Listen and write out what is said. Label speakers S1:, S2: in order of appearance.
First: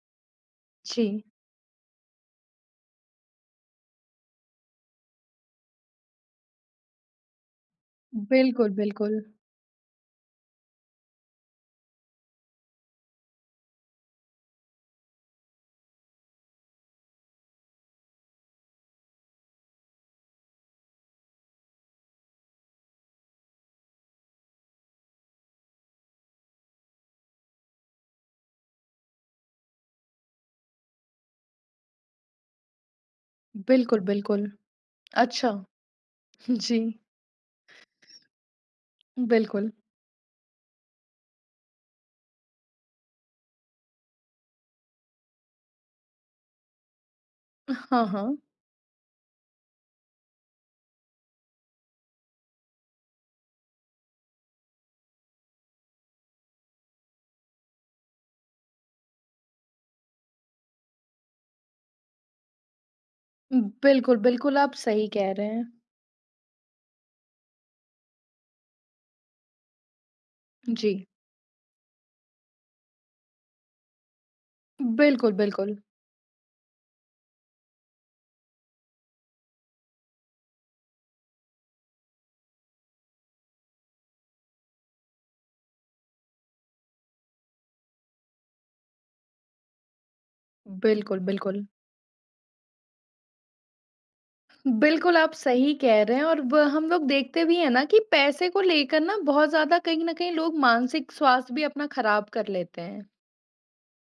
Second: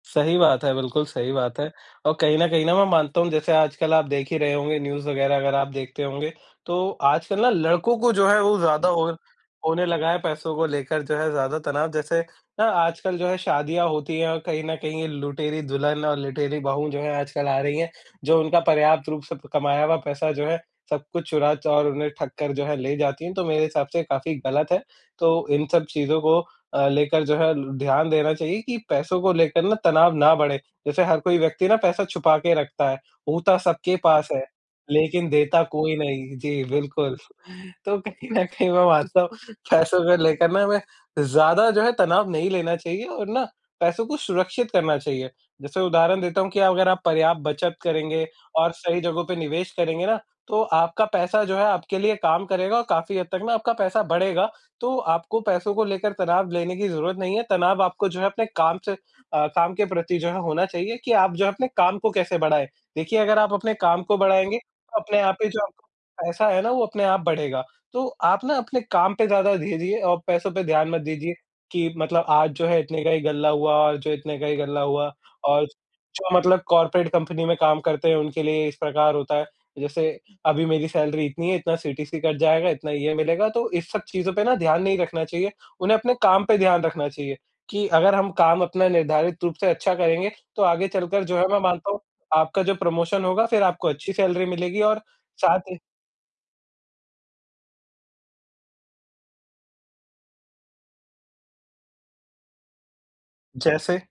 S1: सही बात है, बिल्कुल
S2: जी।
S1: सही बात है। और कहीं ना कहीं ना, मैं मानता हूँ, जैसे आजकल आप देख ही रहे होंगे, न्यूज़ वगैरह अगर आप देखते होंगे। तो आजकल ना, लड़कों को जो है वो
S2: बिल्कुल,
S1: ज़्यादा और
S2: बिल्कुल।
S1: होने लगा है, पैसों को लेकर जो है ज़्यादा तनाव। जैसे ना, आजकल जो है शादियाँ होती हैं और कहीं ना कहीं, ये लुटेरी दुल्हन और लुटेरी बहू जो हैं आजकल आ रही हैं। जो उनका पर्याप्त रूप से प कमाया हुआ पैसा जो है, सब कुछ चुरा चा और उन्हें ठग कर जो है ले जाती हैं। तो मेरे हिसाब से काफ़ी गलत है। तो इन सब चीज़ों को अ, लेकर जो है ध्यान देना चाहिए कि पैसों को लेकर ना तनाव ना बढ़े। जैसे हर कोई व्यक्ति ना पैसा छुपा के रखता है, होता सबके
S2: बिल्कुल,
S1: पास है
S2: बिल्कुल।
S1: लेकिन
S2: अच्छा।
S1: देता कोई नहीं, जी
S2: जी।
S1: बिल्कुल। तो कहीं ना कहीं मैं मानता हूँ,
S2: बिल्कुल।
S1: पैसों को लेकर ना हमें ज़्यादा जो है तनाव नहीं लेना चाहिए और ना, पैसों को सुरक्षित करना चाहिए। जैसे उदाहरण देता हूँ कि अगर आप पर्याप्त बचत
S2: हाँ,
S1: करेंगे
S2: हाँ।
S1: और सही जगहों पे निवेश करेंगे ना, तो आपका पैसा जो है आपके लिए काम करेगा और काफ़ी हद तक ना आपका पैसा बढ़ेगा। तो आपको पैसों को लेकर तनाव लेने की ज़रूरत नहीं है। तनाव आपको जो है अपने काम से अ, काम के प्रति जो है होना चाहिए कि आप जो है, अपने काम को कैसे बढ़ाएँ। देखिए, अगर आप
S2: हुँ,
S1: अपने काम
S2: बिल्कुल,
S1: को
S2: बिल्कुल,
S1: बढ़ाएँगे,
S2: आप
S1: तो
S2: सही
S1: अपने
S2: कह
S1: आप
S2: रहे
S1: ही जो
S2: हैं।
S1: पैसा है ना, वो अपने आप बढ़ेगा। तो आप ना अपने काम पे ज़्यादा दीजिए और पैसों पे ध्यान मत
S2: जी।
S1: दीजिए कि मतलब, "आज जो है, इतने का ही गल्ला हुआ और जो इतने का ही गल्ला हुआ।"
S2: बिल्कुल,
S1: और
S2: बिल्कुल।
S1: जो मतलब कॉर्पोरेट कंपनी में काम करते हैं, उनके लिए इस प्रकार होता है। जैसे अभी मेरी सैलरी इतनी है, इतना सीटीसी कट जाएगा, इतना ये मिलेगा, तो इन सब चीज़ों पे ना ध्यान नहीं रखना चाहिए। उन्हें अपने काम पे ध्यान रखना चाहिए कि अगर हम काम अपना निर्धारित रूप से अच्छा करेंगे, तो आगे
S2: बिल्कुल,
S1: चलकर जो है मैं
S2: बिल्कुल।
S1: मानता हूँ, आपका जो प्रमोशन होगा, फिर आपको अच्छी सैलरी मिलेगी और
S2: बिल्कुल, आप
S1: साथ
S2: सही
S1: ही
S2: कह रहे हैं और व हम लोग देखते भी हैं ना कि पैसे को लेकर ना बहुत ज़्यादा कहीं ना कहीं लोग मानसिक स्वास्थ्य भी अपना खराब कर लेते हैं।
S1: जैसे